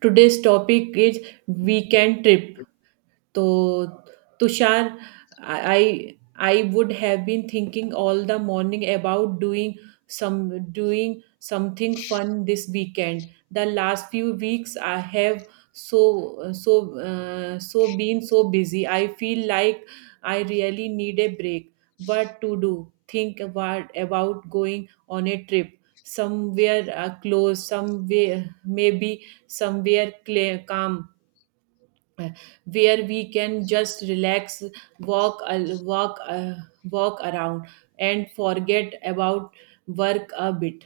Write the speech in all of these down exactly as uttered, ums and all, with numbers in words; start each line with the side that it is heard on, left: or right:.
right: Today's topic is weekend trip. So, Tushar, I I would have been thinking all the morning about doing some doing something fun this weekend. The last few weeks I have so so uh, so been so busy. I feel like I really need a break. What to do? Think about about going on a trip somewhere uh, close, somewhere maybe somewhere clear, calm uh, where we can just relax walk al- walk uh, walk around and forget about work a bit.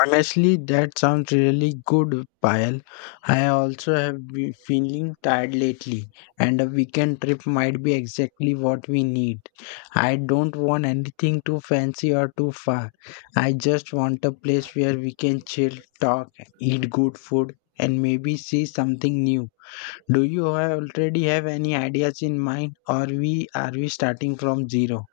left: Honestly, that sounds really good, Payal. I also have been feeling tired lately, and a weekend trip might be exactly what we need. I don't want anything too fancy or too far. I just want a place where we can chill, talk, eat good food, and maybe see something new. Do you have- already have any ideas in mind, or we are we starting from zero?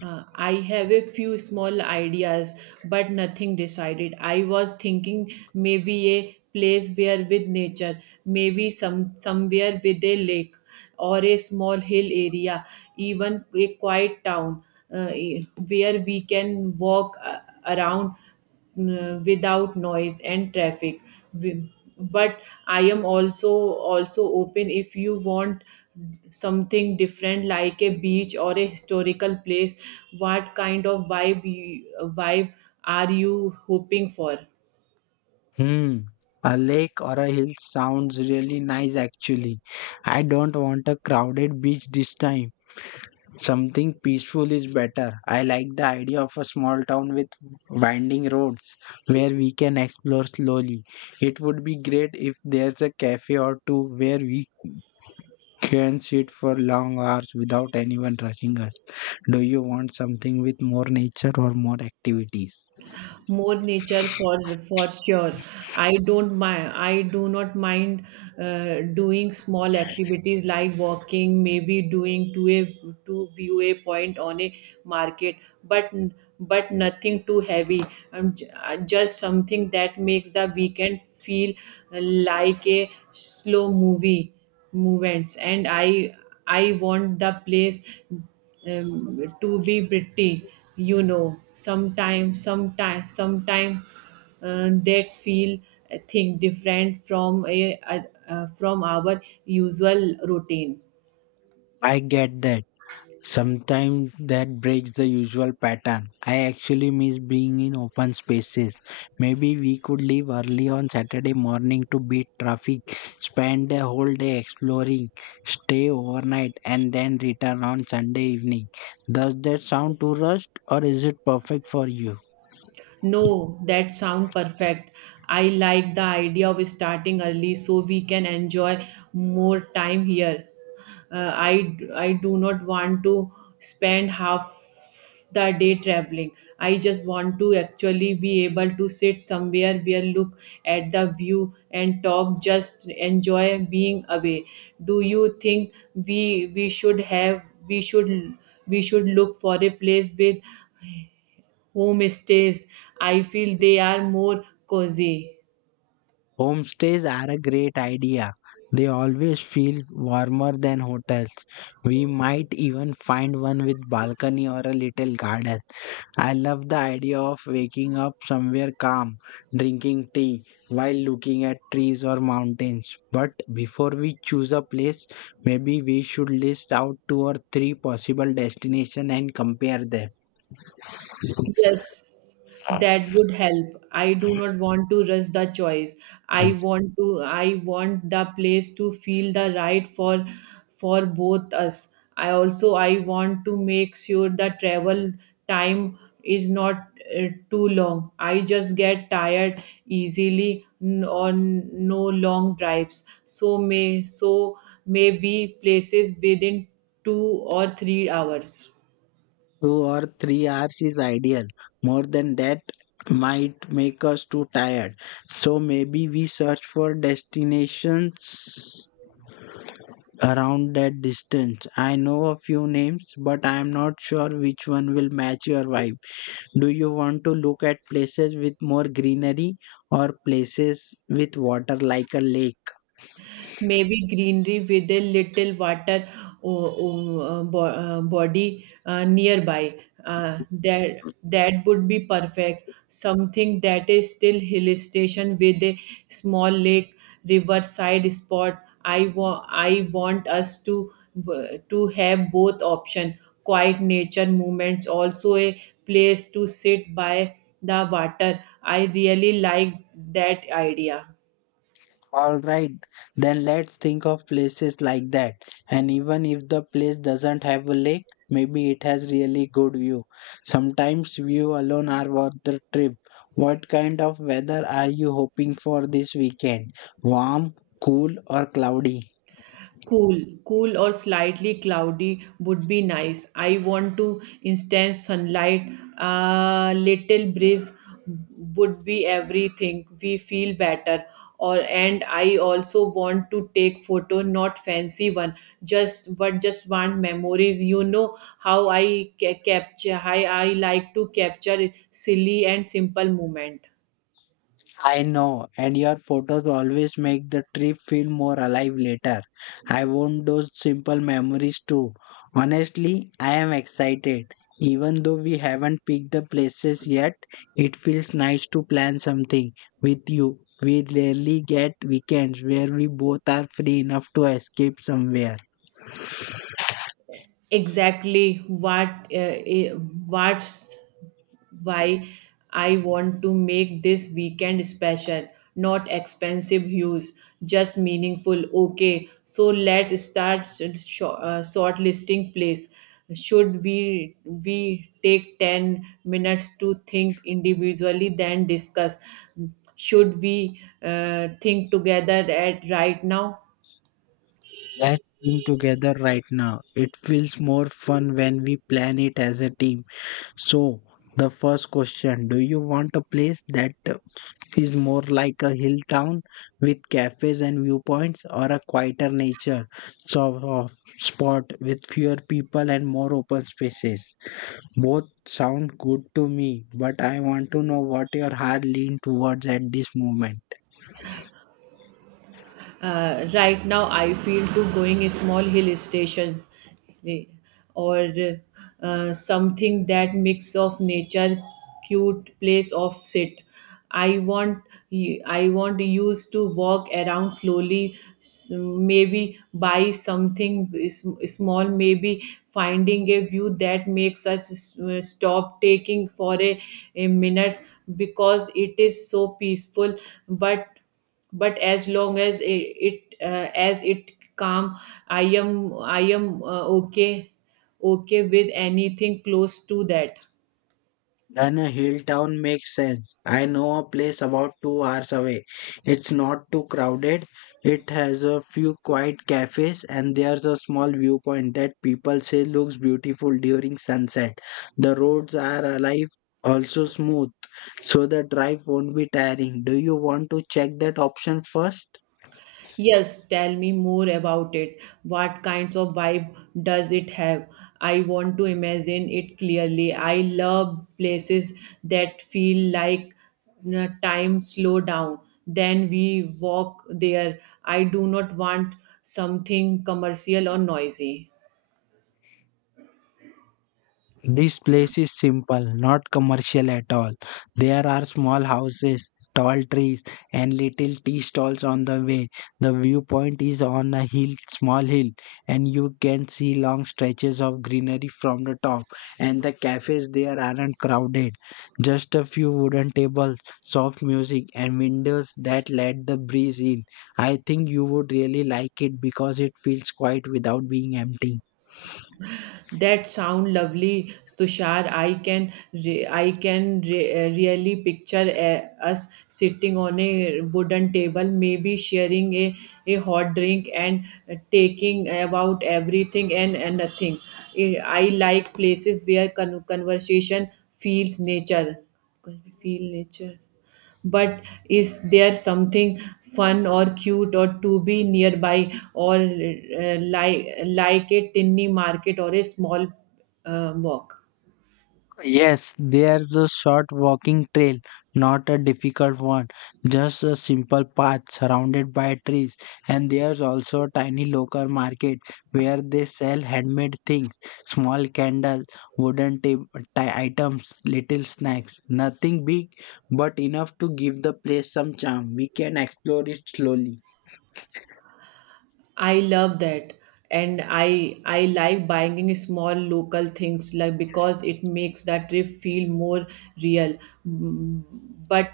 right: Uh, I have a few small ideas, but nothing decided. I was thinking maybe a place where with nature, maybe some somewhere with a lake or a small hill area, even a quiet town, uh, where we can walk uh, around uh, without noise and traffic. We- But I am also also open if you want something different like a beach or a historical place. What kind of vibe you, vibe are you hoping for?
left: Hmm. A lake or a hill sounds really nice actually. I don't want a crowded beach this time. Something peaceful is better. I like the idea of a small town with winding roads where we can explore slowly. It would be great if there's a cafe or two where we can sit for long hours without anyone rushing us. Do you want something with more nature or more activities?
right: More nature for for sure. I don't mind I do not mind uh, doing small activities like walking, maybe doing to a to view a point on a market, but but nothing too heavy. Um, j- uh, just something that makes the weekend feel like a slow movie movements. And i i want the place, um, to be pretty, you know, sometimes sometimes sometimes uh, that feel a thing different from a, a, uh, from our usual routine.
left: I get that. Sometimes that breaks the usual pattern. I actually miss being in open spaces. Maybe we could leave early on Saturday morning to beat traffic, spend the whole day exploring, stay overnight, and then return on Sunday evening. Does that sound too rushed, or is it perfect for you?
right: No, that sound perfect. I like the idea of starting early so we can enjoy more time here. Uh, I I do not want to spend half the day traveling. I just want to actually be able to sit somewhere where look at the view and talk, just enjoy being away. Do you think we we should have we should we should look for a place with homestays? I feel they are more cozy.
left: Homestays are a great idea. They always feel warmer than hotels. We might even find one with balcony or a little garden. I love the idea of waking up somewhere calm, drinking tea while looking at trees or mountains. But before we choose a place, maybe we should list out two or three possible destinations and compare them.
right: Yes, that would help. I do not want to rush the choice. I want to I want the place to feel the right for for both us. I also I want to make sure the travel time is not uh, too long. I just get tired easily n- on no long drives. So may so maybe places within two or three hours.
left: Two or three hours is ideal. More than that might make us too tired. So maybe we search for destinations around that distance. I know a few names, but I am not sure which one will match your vibe. Do you want to look at places with more greenery or places with water like a lake?
right: Maybe greenery with a little water o- o- uh, bo- uh, body uh, nearby. Uh, that that would be perfect. Something that is still hill station with a small lake, riverside spot. I want I want us to b- to have both option. Quiet nature movements, also a place to sit by the water. I really like that idea.
left: All right, then let's think of places like that. And even if the place doesn't have a lake, maybe it has really good view. Sometimes view alone are worth the trip. What kind of weather are you hoping for this weekend? Warm, cool, or cloudy?
right: Cool, cool or slightly cloudy would be nice. I want to instant sunlight. A little breeze would be everything. We feel better. Or and I also want to take photo, not fancy one. Just but just want memories. You know how I ca- capture. How I like to capture silly and simple moment.
left: I know, and your photos always make the trip feel more alive later. I want those simple memories too. Honestly, I am excited. Even though we haven't picked the places yet, it feels nice to plan something with you. We rarely get weekends where we both are free enough to escape somewhere.
right: Exactly what uh, eh, what's why I want to make this weekend special. Not expensive hues, just meaningful. Okay, so let's start sh- uh, shortlisting place. Should we we take ten minutes to think individually, then discuss? Should we uh, think together at right now?
left: Let's think together right now. It feels more fun when we plan it as a team. So, the first question, do you want a place that is more like a hill town with cafes and viewpoints, or a quieter nature sort of spot with fewer people and more open spaces. Both sound good to me, but I want to know what your heart leans towards at this moment.
right: Uh, right now I feel to going a small hill station, eh, or uh, something that mix of nature, cute place of sit. i want I want used to walk around slowly, s- maybe buy something is- small, maybe finding a view that makes us s- stop taking for a, a minute because it is so peaceful. but but as long as it, it uh, as it calm, i am I am uh, okay, okay with anything close to that.
left: Then a hill town makes sense. I know a place about two hours away. It's not too crowded. It has a few quiet cafes and there's a small viewpoint that people say looks beautiful during sunset. The roads are alive, also smooth, so the drive won't be tiring. Do you want to check that option first?
right: Yes, tell me more about it. What kinds of vibe does it have? I want to imagine it clearly. I love places that feel like, uh, time slow down then we walk there. I do not want something commercial or noisy.
left: This place is simple, not commercial at all. There are small houses, tall trees, and little tea stalls on the way. The viewpoint is on a hill, small hill, and you can see long stretches of greenery from the top. And the cafes there aren't crowded. Just a few wooden tables, soft music, and windows that let the breeze in. I think you would really like it because it feels quiet without being empty.
right: That sound lovely, Tushar. I can re- I can re- uh, really picture uh, us sitting on a wooden table, maybe sharing a, a hot drink and uh, taking about everything and, and nothing. I I like places where con- conversation feels nature. Feel nature. But is there something fun or cute or to be nearby or, uh, like like a tiny market or a small uh, walk?
left: Yes, there's a short walking trail, not a difficult one, just a simple path surrounded by trees. And there's also a tiny local market where they sell handmade things, small candles, wooden ta- ti- items, little snacks. Nothing big, but enough to give the place some charm. We can explore it slowly.
right: I love that. And I I like buying small local things, like, because it makes that trip feel more real. Mm, but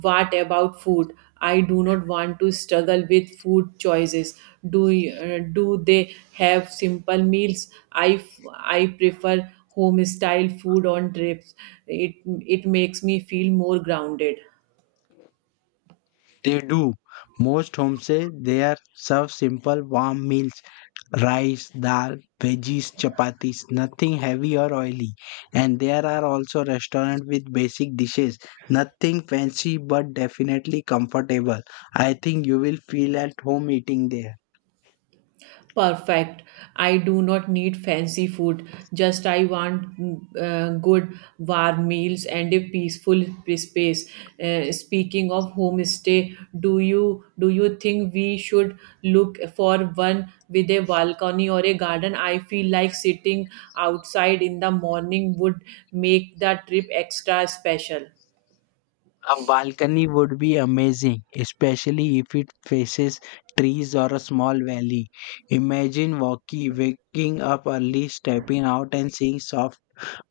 right: what about food? I do not want to struggle with food choices. Do y- uh, do they have simple meals? I f- I prefer home style food on trips. It it makes me feel more grounded.
left: They do. Most homes say they are serve simple warm meals, rice, dal, veggies, chapatis, nothing heavy or oily. And there are also restaurants with basic dishes, nothing fancy but definitely comfortable. I think you will feel at home eating there.
right: Perfect. I do not need fancy food, just I want uh, good warm meals and a peaceful space. Uh, speaking of homestay, do you do you think we should look for one with a balcony or a garden? I feel like sitting outside in the morning would make the trip extra special.
left: A balcony would be amazing, especially if it faces trees or a small valley. Imagine walking, waking up early, stepping out, and seeing soft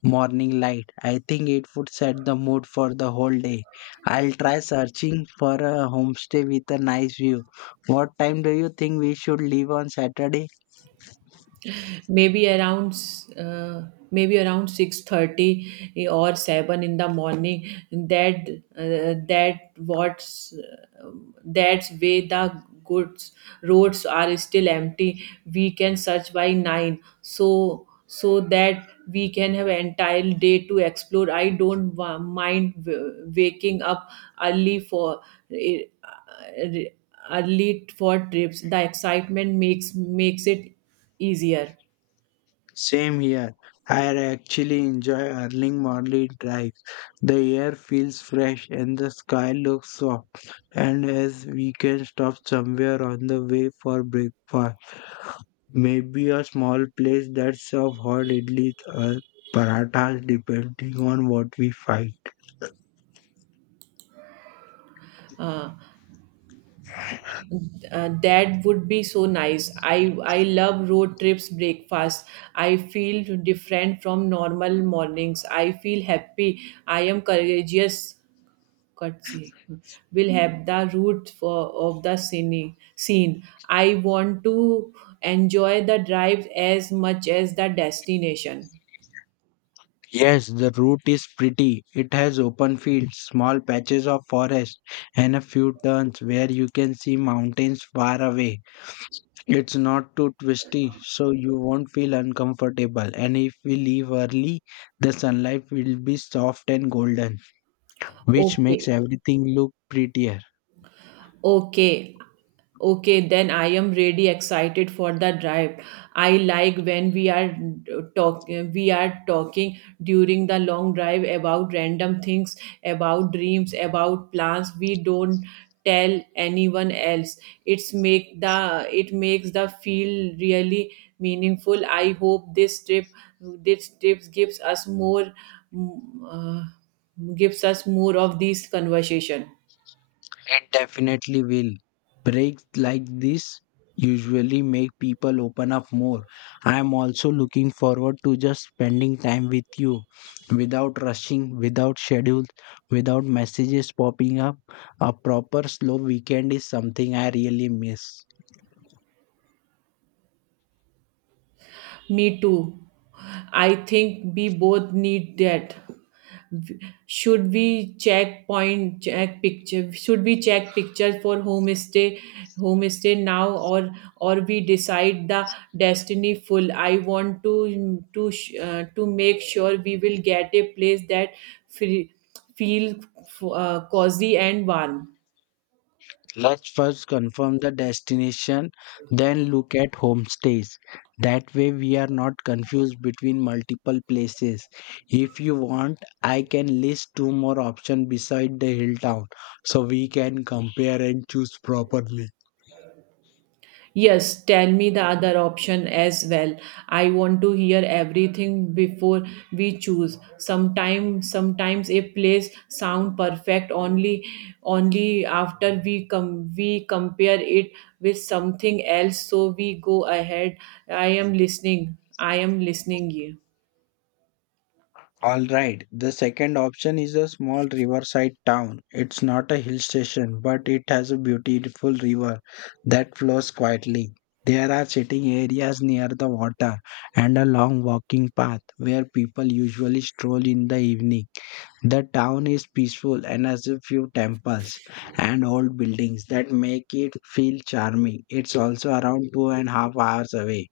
left: morning light. I think it would set the mood for the whole day. I'll try searching for a homestay with a nice view. What time do you think we should leave on Saturday?
right: Maybe around, uh, maybe around six thirty or seven in the morning. that uh, that what's uh, that's way the goods roads are still empty. We can search by nine so so that we can have entire day to explore. I don't wa- mind w- waking up early for, eh, uh, early for trips. The excitement makes makes it easier.
left: Same here. I actually enjoy early morning drive. The air feels fresh and the sky looks soft. And as we can stop somewhere on the way for breakfast, maybe a small place that serves hot idlis or parathas depending on what we find.
right: Uh, uh, that would be so nice. I I love road trips breakfast. I feel different from normal mornings. I feel happy. I am courageous. Courtesy will have the root for of the scene. Scene. I want to enjoy the drive as much as the destination.
left: Yes, the route is pretty. It has open fields, small patches of forest, and a few turns where you can see mountains far away. It's not too twisty, so you won't feel uncomfortable. And if we leave early, the sunlight will be soft and golden, which makes
right: Okay.
left: everything look prettier.
right: Okay. Okay, then I am really excited for the drive. I like when we are talk we are talking during the long drive about random things, about dreams, about plans we don't tell anyone else. It's make the it makes the feel really meaningful. I hope this trip this trip gives us more, mm, uh, gives us more of these conversation.
left: It definitely will. Breaks like this usually make people open up more. I am also looking forward to just spending time with you without rushing, without schedules, without messages popping up. A proper slow weekend is something I really miss.
right: Me too. I think we both need that. Should we check point check picture? Should we check pictures for homestay homestay now, or or we decide the destiny full? I want to to sh- uh, to make sure we will get a place that feel feel uh, cozy and warm.
left: Let's first confirm the destination, then look at homestays. That way, we are not confused between multiple places. If you want, I can list two more options beside the hill town so we can compare and choose properly.
right: Yes, tell me the other option as well. I want to hear everything before we choose. Sometimes sometimes a place sound perfect only only after we com- we compare it with something else, so we go ahead. I am listening. I am listening you.
left: All right, the second option is a small riverside town. It's not a hill station, but it has a beautiful river that flows quietly. There are sitting areas near the water and a long walking path where people usually stroll in the evening. The town is peaceful and has a few temples and old buildings that make it feel charming. It's also around two and a half hours away.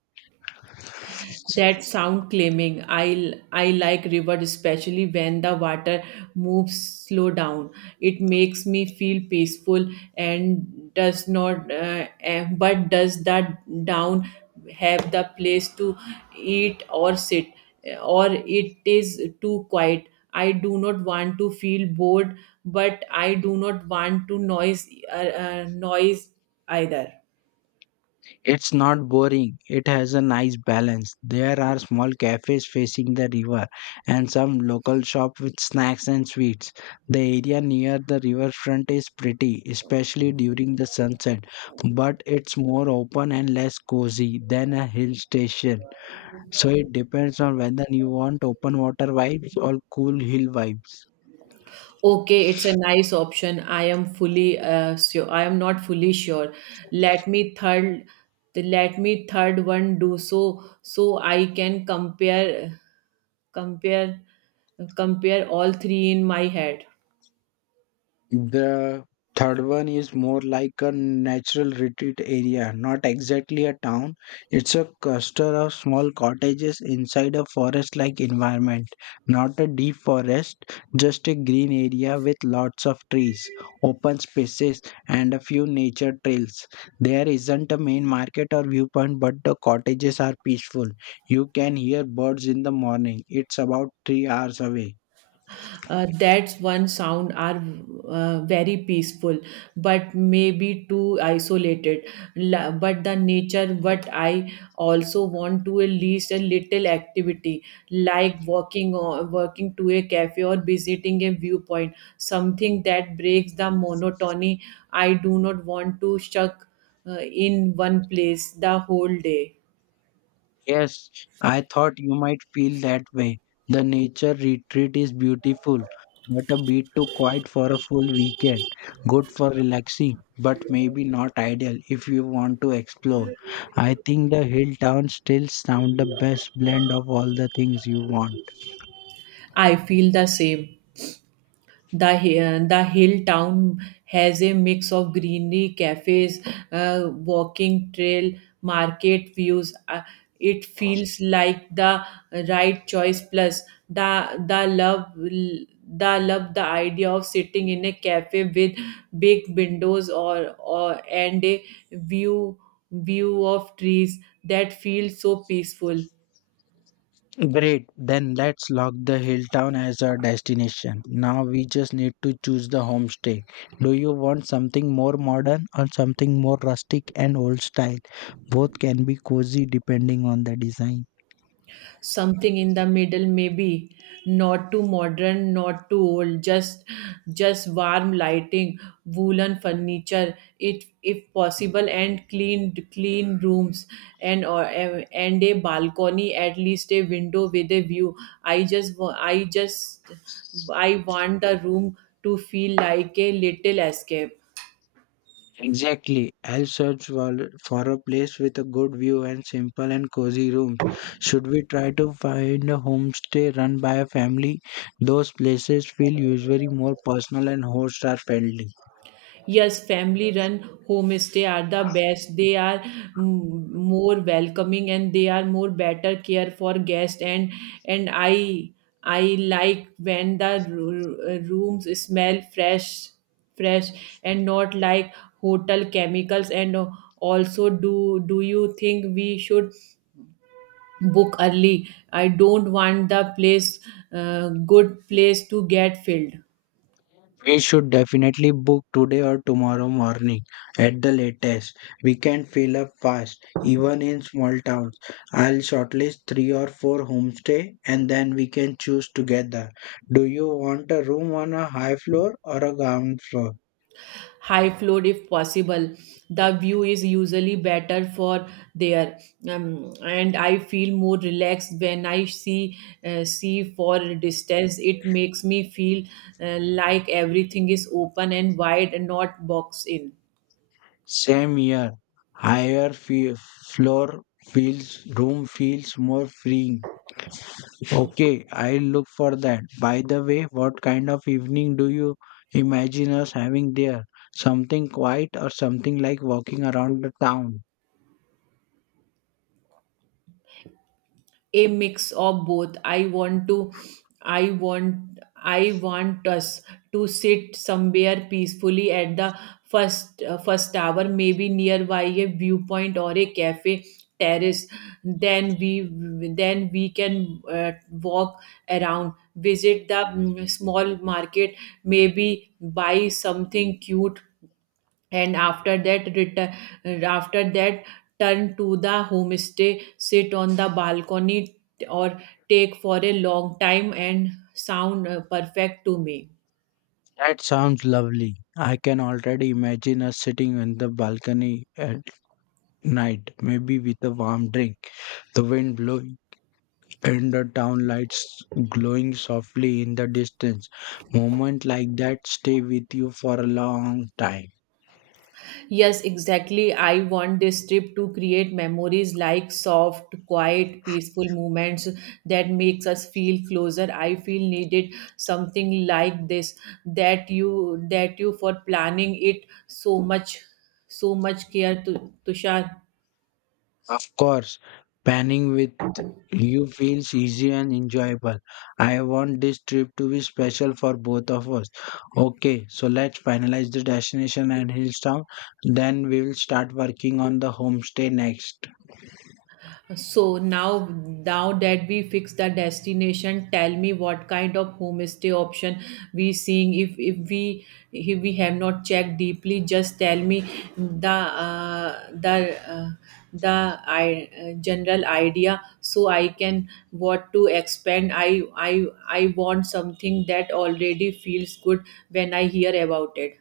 right: That sound claiming. I i like river, especially when the water moves slow down. It makes me feel peaceful. And does not, uh, eh, but does that down have the place to eat or sit, or it is too quiet? I do not want to feel bored, but I do not want to noise, uh, uh, noise either.
left: It's not boring. It has a nice balance. There are small cafes facing the river and some local shop with snacks and sweets. The area near the riverfront is pretty, especially during the sunset, but it's more open and less cozy than a hill station. So it depends on whether you want open water vibes or cool hill vibes.
right: Okay, it's a nice option. I am fully uh, sure I am not fully sure. let me third Let me third one do, so so I can compare compare compare all three in my head.
left: The third one is more like a natural retreat area, not exactly a town. It's a cluster of small cottages inside a forest like environment, not a deep forest, just a green area with lots of trees, open spaces, and a few nature trails. There isn't a main market or viewpoint, but the cottages are peaceful. You can hear birds in the morning. It's about three hours away.
right: Uh, that's one sound are uh, very peaceful, but maybe too isolated. La- but the nature what I also want, to at least a little activity, like walking or working to a cafe or visiting a viewpoint, something that breaks the monotony. I do not want to stuck uh, in one place the whole day.
left: Yes, I thought you might feel that way. The nature retreat is beautiful, but a bit too quiet for a full weekend. Good for relaxing, but maybe not ideal if you want to explore. I think the hill towns still sound the best blend of all the things you want.
right: I feel the same. The hi- uh, the hill town has a mix of greenery, cafes, uh, walking trail, market views. Uh, it feels like the right choice. Plus, the the love the love the idea of sitting in a cafe with big windows, or or and a view view of trees, that feels so peaceful.
left: Great, then let's lock the hill town as our destination. Now we just need to choose the homestay. Do you want something more modern or something more rustic and old style? Both can be cozy depending on the design.
right: Something in the middle, maybe. Not too modern, not too old, just just warm lighting, woolen furniture it if possible, and clean clean rooms, and or and a balcony, at least a window with a view. I just wa- I just I want the room to feel like a little escape.
left: Exactly. I'll search for, for a place with a good view and simple and cozy rooms. Should we try to find a homestay run by a family? Those places feel usually more personal and host are friendly.
right: Yes, family run homestay are the best. They are, mm, more welcoming, and they are more better care for guests. and and I I like when the ru- rooms smell fresh fresh and not like hotel chemicals. And also, do do you think we should book early? I don't want the place, uh, good place to get filled.
left: We should definitely book today or tomorrow morning at the latest. We can fill up fast, even in small towns. I'll shortlist three or four homestay and then we can choose together. Do you want a room on a high floor or a ground floor?
right: High floor if possible. The view is usually better for there, um, and I feel more relaxed when I see uh, see for distance. It makes me feel uh, like everything is open and wide and not boxed in.
left: Same here. Higher fe- floor feels, room feels more freeing. Okay, I'll look for that. By the way, what kind of evening do you imagine us having there? Something quiet or something like walking around the town?
right: A mix of both. I want to, i want i want us to sit somewhere peacefully at the first uh, first hour, maybe nearby a viewpoint or a cafe terrace. Then we then we can uh, walk around, visit the mm, small market, maybe buy something cute. And after that return, after that turn to the homestay, sit on the balcony or take for a long time and sound uh, perfect to me.
left: That sounds lovely. I can already imagine us sitting on the balcony at night, maybe with a warm drink, the wind blowing, and the town lights glowing softly in the distance. Moments like that stay with you for a long time.
right: Yes, exactly, I want this trip to create memories like soft, quiet, peaceful moments that makes us feel closer. I feel needed something like this. That you that you for planning it so much, so much care to, Tushar.
left: Of course, panning with you feels easy and enjoyable. I want this trip to be special for both of us. Okay, so let's finalize the destination and Hillstown. Then we will start working on the homestay next.
right: So now, now that we fix the destination, tell me what kind of homestay option we seeing. If if we if we have not checked deeply, just tell me the uh, the uh, the I, uh, general idea so I can what to expand. I I I want something that already feels good when I hear about it.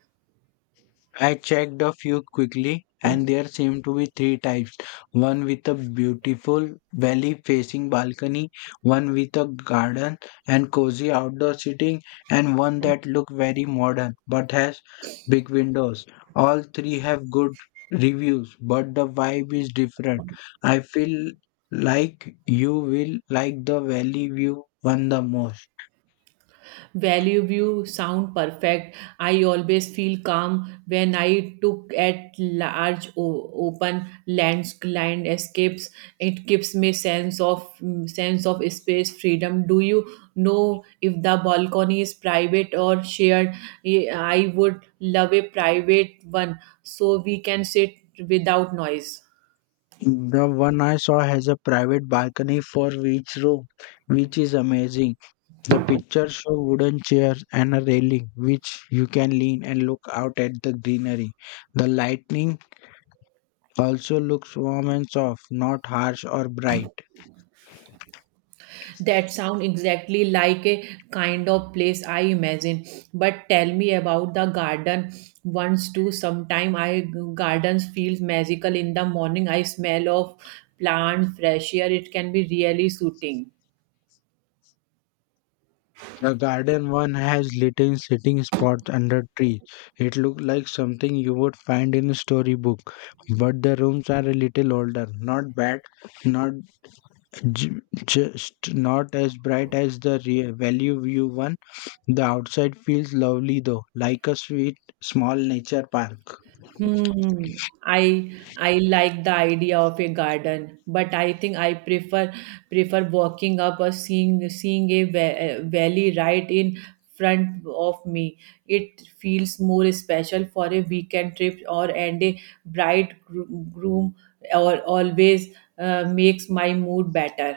left: I checked a few quickly, and there seemed to be three types, one with a beautiful valley facing balcony, one with a garden and cozy outdoor seating, and one that looked very modern but has big windows. All three have good reviews, but the vibe is different. I feel like you will like the valley view one the most.
right: Value you sound perfect. I always feel calm when I took at large o- open land escapes. It gives me sense of mm, sense of space freedom. Do you know if the balcony is private or shared? Eh, I would love a private one so we can sit without noise.
left: The one I saw has a private balcony for each room, which is amazing. The pictures show wooden chairs and a railing which you can lean and look out at the greenery. The lightning also looks warm and soft, not harsh or bright.
right: That sound exactly like a kind of place I imagine. But tell me about the garden once too. Sometime I gardens feels magical in the morning. I smell of plant, fresh air. It can be really soothing.
left: The garden one has little sitting spots under trees. It looks like something you would find in a storybook, but the rooms are a little older. Not bad, not j- just not as bright as the real value view one. The outside feels lovely though, like a sweet small nature park.
right: Hmm. I I like the idea of a garden, but I think I prefer prefer walking up or seeing seeing a va- uh, valley right in front of me. It feels more special for a weekend trip or and a bride groom or always uh, makes my mood better.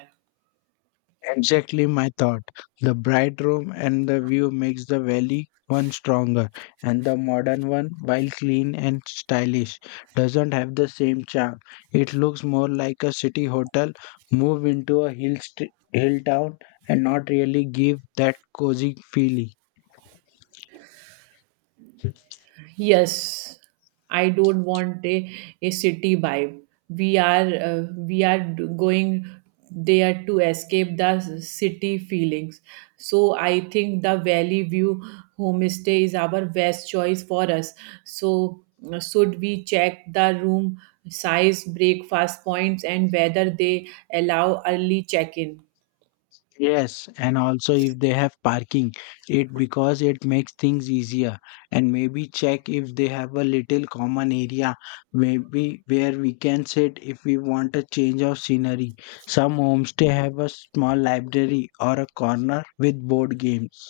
left: Exactly my thought. The bright room and the view makes the valley one stronger, and the modern one, while clean and stylish, doesn't have the same charm. It looks more like a city hotel moved into a hill st- hill town and not really give that cozy feeling.
right: Yes, I don't want a, a city vibe. We are uh, we are d- going there to escape the s- city feelings. So I think the Valley View homestay is our best choice for us. So uh, should we check the room size, breakfast points, and whether they allow early check-in?
left: Yes, and also if they have parking, it because it makes things easier. And maybe check if they have a little common area, maybe where we can sit if we want a change of scenery. Some homestay have a small library or a corner with board games.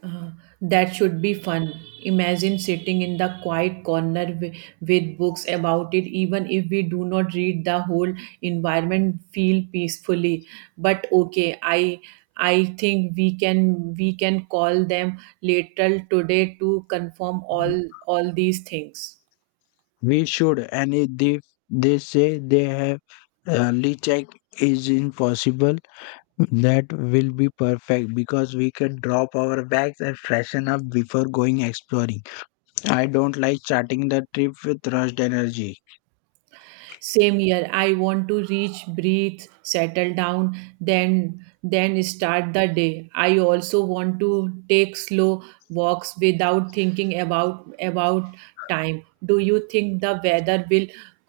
right: Uh, that should be fun. Imagine sitting in the quiet corner wi- with books about it, even if we do not read, the whole environment feel peacefully. But okay, I I think we can we can call them later today to confirm all all these things.
left: We should, and if they, they say they have early check is impossible, that will be perfect because we can drop our bags and freshen up before going exploring. I don't like starting the trip with rushed energy.
right: Same year, I want to reach, breathe, settle down, then then start the day. I also want to take slow walks without thinking about about time. Do you think the weather will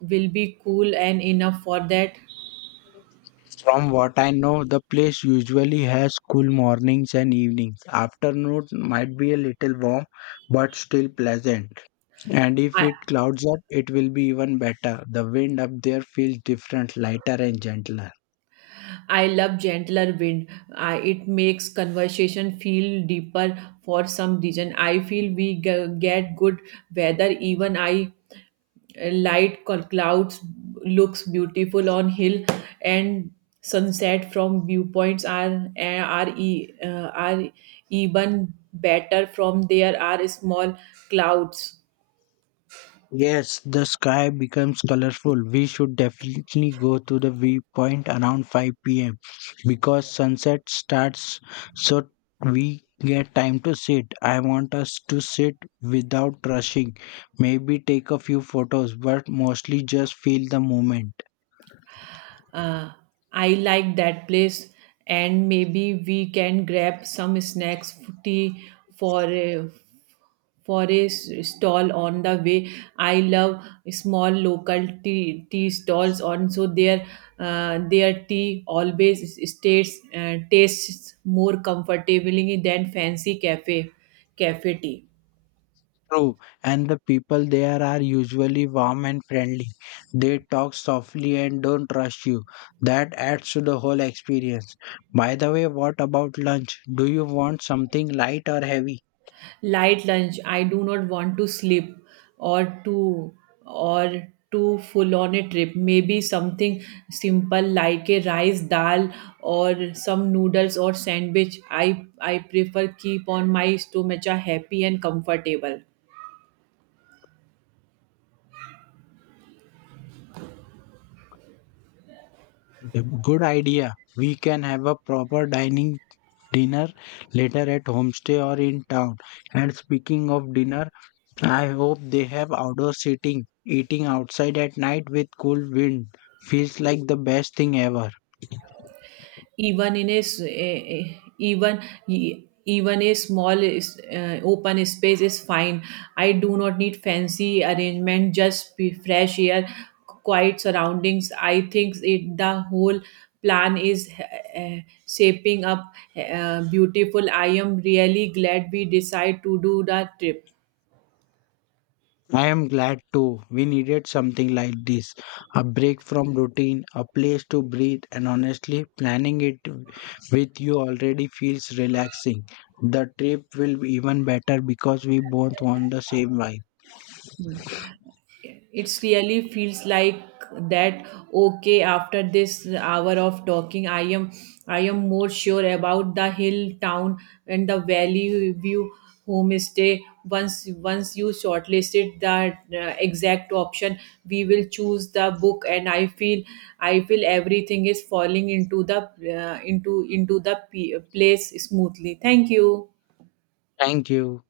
right: will be cool and enough for that?
left: From what I know, the place usually has cool mornings and evenings. Afternoon might be a little warm, but still pleasant. And if
right: i
left: it clouds up, it will be even better. The wind up there feels different, lighter, and gentler.
right: i love gentler wind. I, it makes conversation feel deeper. For some reason I feel we g- get good weather. Even I light col- clouds looks beautiful on hill, and sunset from viewpoints are are e, uh, are even better from there are small clouds.
left: Yes, the sky becomes colorful. We should definitely go to the viewpoint around five p m because sunset starts, so we get time to sit. I want us to sit without rushing. Maybe take a few photos, but mostly just feel the moment.
right: Uh, I like that place, and maybe we can grab some snacks, tea for a, for a s- stall on the way. I love small local tea tea stalls. On so their uh, their tea always stays uh, tastes more comfortably than fancy cafe cafe tea.
left: True, and the people there are usually warm and friendly. They talk softly and don't rush you. That adds to the whole experience. By the way, what about lunch? Do you want something light or heavy?
right: Light lunch, I do not want to sleep or to, or too full on a trip. Maybe something simple like a rice dal or some noodles or sandwich. I i prefer keep on my stomach happy and comfortable.
left: Good idea. We can have a proper dining dinner later at homestay or in town. And speaking of dinner, I hope they have outdoor seating. Eating outside at night with cool wind feels like the best thing ever.
right: Even in a, s- a- a- even e- even a small is- uh, open space is fine. I do not need fancy arrangement, just be fresh air, quiet surroundings. I think it, the whole plan is uh, uh, shaping up uh, beautiful. I am really glad we decide to do the trip.
left: I am glad too. We needed something like this, a break from routine, a place to breathe, and honestly, planning it with you already feels relaxing. The trip will be even better because we both want the same vibe.
right: It's really feels like that. Okay, after this hour of talking, i am i am more sure about the hill town and the valley view homestay. Once once you shortlisted the uh, exact option, we will choose the book, and i feel i feel everything is falling into the uh, into into the p- place smoothly. Thank you.
left: Thank you.